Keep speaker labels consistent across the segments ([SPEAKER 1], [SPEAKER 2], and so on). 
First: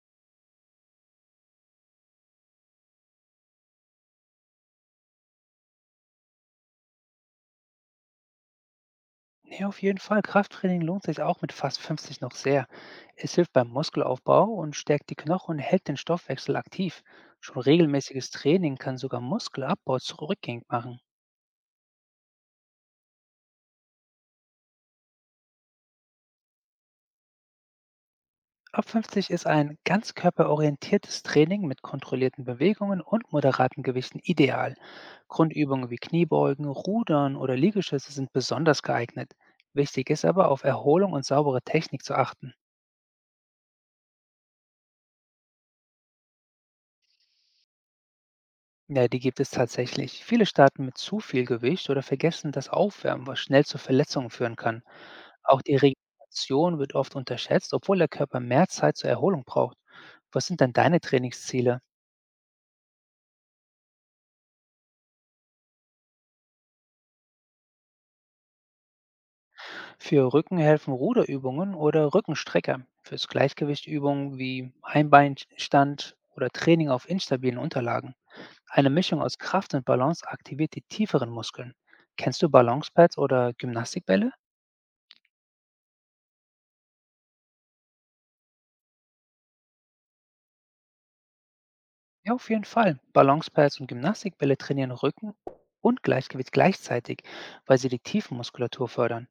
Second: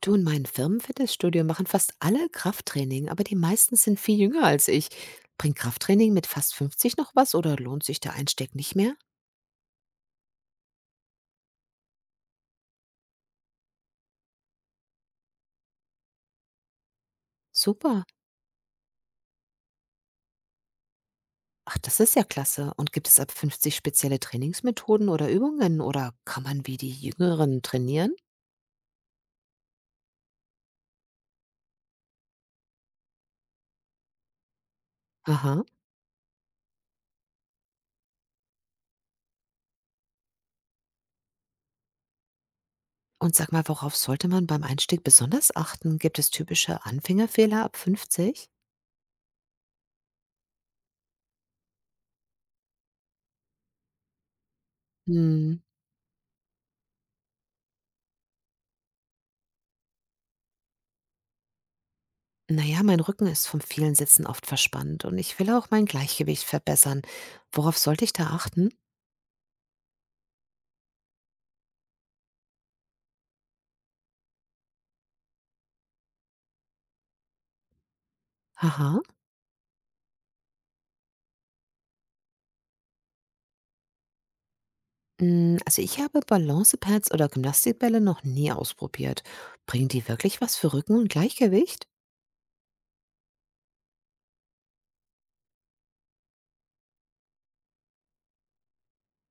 [SPEAKER 1] Du, in meinem Firmenfitnessstudio machen fast alle Krafttraining, aber die meisten sind viel jünger als ich. Bringt Krafttraining mit fast 50 noch was oder lohnt sich der Einstieg nicht mehr?
[SPEAKER 2] Ne, auf jeden Fall. Krafttraining lohnt sich auch mit fast 50 noch sehr. Es hilft beim Muskelaufbau und stärkt die Knochen und hält den Stoffwechsel aktiv. Schon
[SPEAKER 1] Super.
[SPEAKER 2] regelmäßiges Training kann sogar Muskelabbau zurückgängig machen.
[SPEAKER 1] Ach, das ist ja klasse. Und gibt es ab 50 spezielle Trainingsmethoden oder Übungen oder kann man wie die Jüngeren trainieren?
[SPEAKER 2] Ab 50 ist ein ganzkörperorientiertes Training mit kontrollierten Bewegungen und moderaten Gewichten ideal.
[SPEAKER 1] Aha.
[SPEAKER 2] Grundübungen wie Kniebeugen, Rudern oder Liegestütze sind besonders geeignet. Wichtig ist aber, auf Erholung und saubere Technik zu achten.
[SPEAKER 1] Und sag mal, worauf sollte man beim Einstieg besonders achten? Gibt es typische Anfängerfehler ab 50?
[SPEAKER 2] Ja, die gibt es tatsächlich. Viele starten mit zu viel Gewicht oder vergessen das Aufwärmen, was schnell zu Verletzungen führen kann.
[SPEAKER 1] Hm.
[SPEAKER 2] Auch die Regeneration wird oft unterschätzt, obwohl der Körper mehr Zeit zur Erholung braucht. Was sind denn deine Trainingsziele?
[SPEAKER 1] Na ja, mein Rücken ist vom vielen Sitzen oft verspannt und ich will auch mein Gleichgewicht verbessern. Worauf sollte ich da achten?
[SPEAKER 2] Für Rücken helfen Ruderübungen oder Rückenstrecker. Fürs Gleichgewicht Übungen wie Einbeinstand oder Training auf instabilen Unterlagen. Eine
[SPEAKER 1] Aha.
[SPEAKER 2] Mischung aus Kraft und Balance aktiviert die tieferen Muskeln. Kennst du Balancepads oder Gymnastikbälle?
[SPEAKER 1] Hm, also ich habe Balancepads oder Gymnastikbälle noch nie ausprobiert. Bringen die wirklich was für Rücken und Gleichgewicht?
[SPEAKER 2] Ja, auf jeden Fall. Balancepads und Gymnastikbälle trainieren Rücken und Gleichgewicht gleichzeitig, weil sie die Tiefenmuskulatur fördern.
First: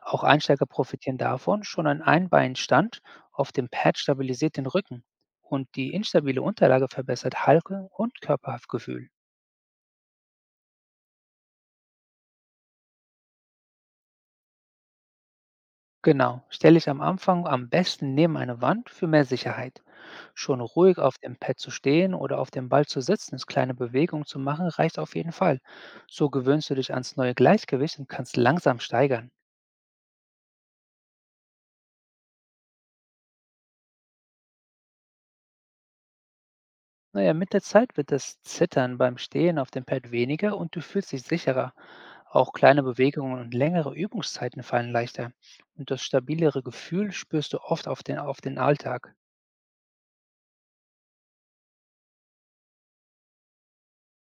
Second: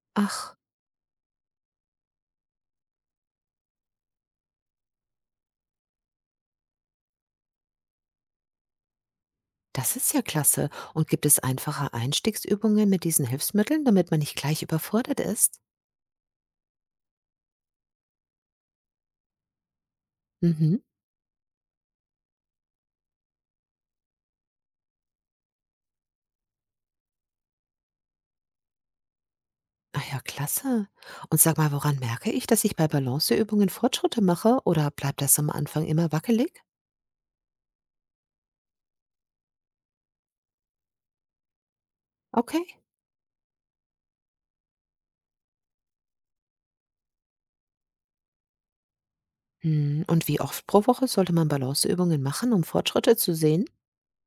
[SPEAKER 2] Auch
[SPEAKER 1] Ach,
[SPEAKER 2] Einsteiger profitieren davon. Schon ein Einbeinstand auf dem Pad stabilisiert den Rücken und die instabile Unterlage verbessert Haltung und Körperhaftgefühl.
[SPEAKER 1] das ist ja klasse. Und gibt es einfache Einstiegsübungen mit diesen Hilfsmitteln, damit man nicht gleich überfordert ist?
[SPEAKER 2] Genau, stelle ich am Anfang am besten neben eine Wand für mehr Sicherheit. Schon
[SPEAKER 1] Mhm.
[SPEAKER 2] ruhig auf dem Pad zu stehen oder auf dem Ball zu sitzen, ist kleine Bewegungen zu machen, reicht auf jeden Fall. So gewöhnst du dich ans neue Gleichgewicht und kannst langsam steigern.
[SPEAKER 1] Ach ja, klasse. Und sag mal, woran merke ich, dass ich bei Balanceübungen Fortschritte mache oder bleibt das am Anfang immer wackelig?
[SPEAKER 2] Naja, mit der Zeit wird das Zittern beim Stehen auf dem Pad weniger und du fühlst dich sicherer. Auch
[SPEAKER 1] Okay.
[SPEAKER 2] kleine Bewegungen und längere Übungszeiten fallen leichter. Und das stabilere Gefühl spürst du oft auf den Alltag.
[SPEAKER 1] Mhm, und wie oft pro Woche sollte man Balanceübungen machen, um Fortschritte zu sehen?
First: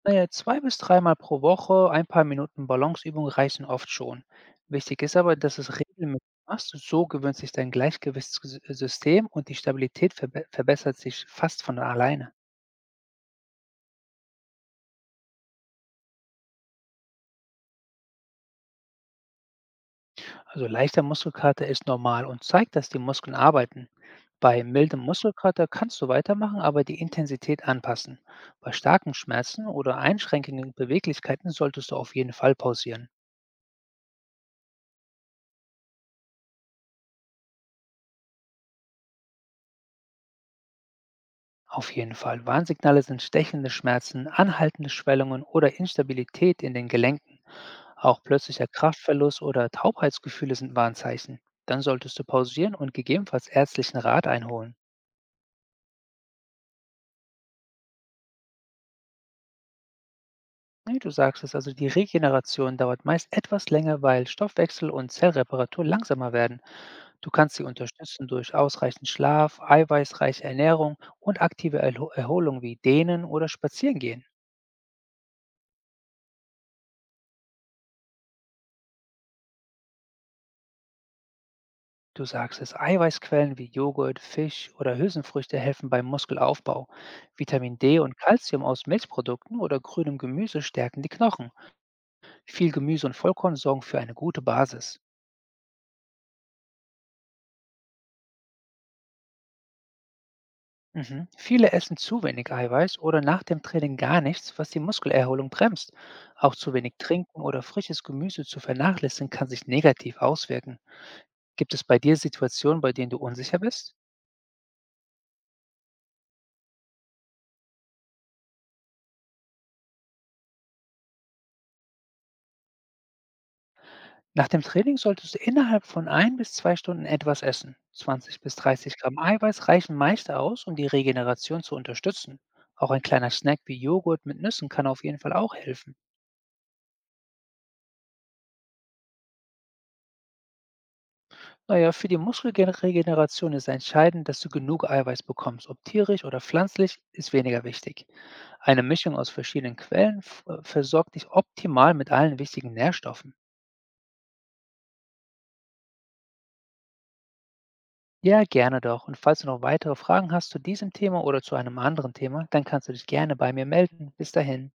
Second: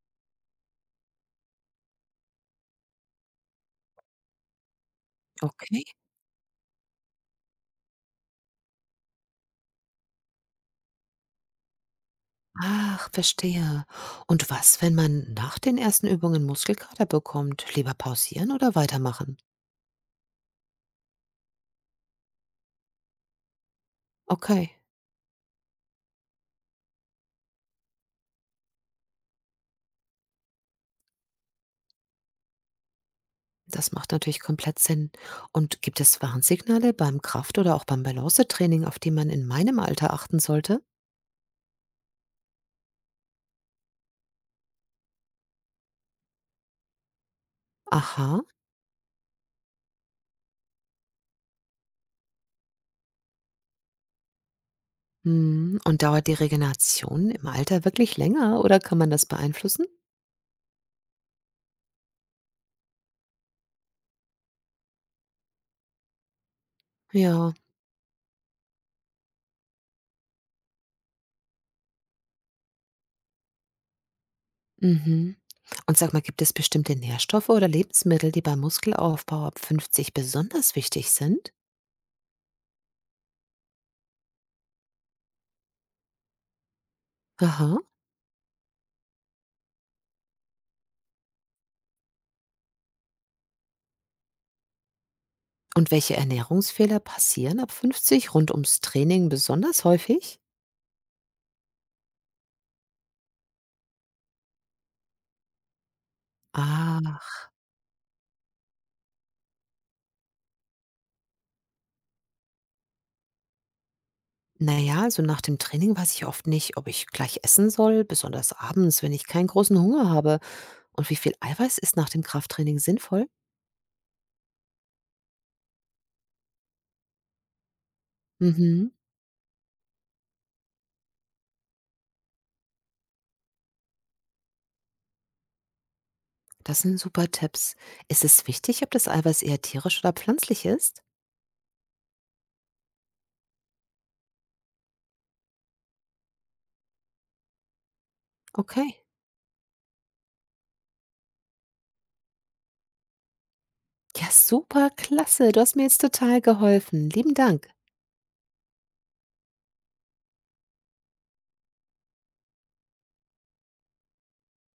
[SPEAKER 2] Naja, zwei bis dreimal pro Woche ein paar Minuten Balanceübung reichen oft schon. Wichtig ist aber, dass du es
[SPEAKER 1] Okay.
[SPEAKER 2] regelmäßig machst. So gewöhnt sich dein Gleichgewichtssystem und die Stabilität verbessert sich fast von alleine.
[SPEAKER 1] Ach, verstehe. Und was, wenn man nach den ersten Übungen Muskelkater bekommt? Lieber pausieren oder weitermachen?
[SPEAKER 2] Also leichter Muskelkater ist normal und zeigt, dass die Muskeln arbeiten. Bei
[SPEAKER 1] Okay,
[SPEAKER 2] mildem Muskelkater kannst du weitermachen, aber die Intensität anpassen. Bei starken Schmerzen oder einschränkenden Beweglichkeiten solltest du auf jeden Fall pausieren.
[SPEAKER 1] das macht natürlich komplett Sinn. Und gibt es Warnsignale beim Kraft- oder auch beim Balancetraining, auf die man in meinem Alter achten sollte?
[SPEAKER 2] Auf jeden Fall. Warnsignale sind stechende Schmerzen, anhaltende Schwellungen oder Instabilität in den Gelenken. Auch
[SPEAKER 1] Aha.
[SPEAKER 2] plötzlicher Kraftverlust oder Taubheitsgefühle sind Warnzeichen. Dann solltest du pausieren und gegebenenfalls ärztlichen Rat einholen.
[SPEAKER 1] Hm. Und dauert die Regeneration im Alter wirklich länger oder kann man das beeinflussen?
[SPEAKER 2] Nee, du sagst es, also die Regeneration dauert meist etwas länger, weil Stoffwechsel und Zellreparatur langsamer werden. Du
[SPEAKER 1] Ja.
[SPEAKER 2] kannst sie unterstützen durch ausreichend Schlaf, eiweißreiche Ernährung und aktive Erholung wie Dehnen oder Spazierengehen.
[SPEAKER 1] Mhm. Und sag mal, gibt es bestimmte Nährstoffe oder Lebensmittel, die beim Muskelaufbau ab 50 besonders wichtig sind?
[SPEAKER 2] Du sagst es, Eiweißquellen wie Joghurt, Fisch oder Hülsenfrüchte helfen beim Muskelaufbau. Vitamin
[SPEAKER 1] Aha.
[SPEAKER 2] D und Calcium aus Milchprodukten oder grünem Gemüse stärken die Knochen. Viel Gemüse und Vollkorn sorgen für eine gute Basis.
[SPEAKER 1] Und welche Ernährungsfehler passieren ab 50 rund ums Training besonders häufig?
[SPEAKER 2] Mhm. Viele essen zu wenig Eiweiß oder nach dem Training gar nichts, was die Muskelerholung bremst. Auch zu wenig Trinken
[SPEAKER 1] Ach,
[SPEAKER 2] oder frisches Gemüse zu vernachlässigen kann sich negativ auswirken. Gibt es bei dir Situationen, bei denen du unsicher bist?
[SPEAKER 1] naja, also nach dem Training weiß ich oft nicht, ob ich gleich essen soll, besonders abends, wenn ich keinen großen Hunger habe. Und wie viel Eiweiß ist nach dem Krafttraining sinnvoll?
[SPEAKER 2] Nach dem Training solltest du innerhalb von ein bis zwei Stunden etwas essen. 20 bis
[SPEAKER 1] Mhm,
[SPEAKER 2] 30 Gramm Eiweiß reichen meist aus, um die Regeneration zu unterstützen. Auch ein kleiner Snack wie Joghurt mit Nüssen kann auf jeden Fall auch helfen.
[SPEAKER 1] das sind super Tipps. Ist es wichtig, ob das Eiweiß eher tierisch oder pflanzlich ist?
[SPEAKER 2] Naja, für die Muskelregeneration ist entscheidend, dass du genug Eiweiß bekommst. Ob tierisch oder pflanzlich, ist weniger wichtig. Eine
[SPEAKER 1] Okay.
[SPEAKER 2] Mischung aus verschiedenen Quellen versorgt dich optimal mit allen wichtigen Nährstoffen.
[SPEAKER 1] Ja, super, klasse. Du hast mir jetzt total geholfen. Lieben Dank.
[SPEAKER 2] Ja, gerne doch. Und falls du noch weitere Fragen hast zu diesem Thema oder zu einem anderen Thema, dann kannst du dich gerne bei mir melden. Bis dahin.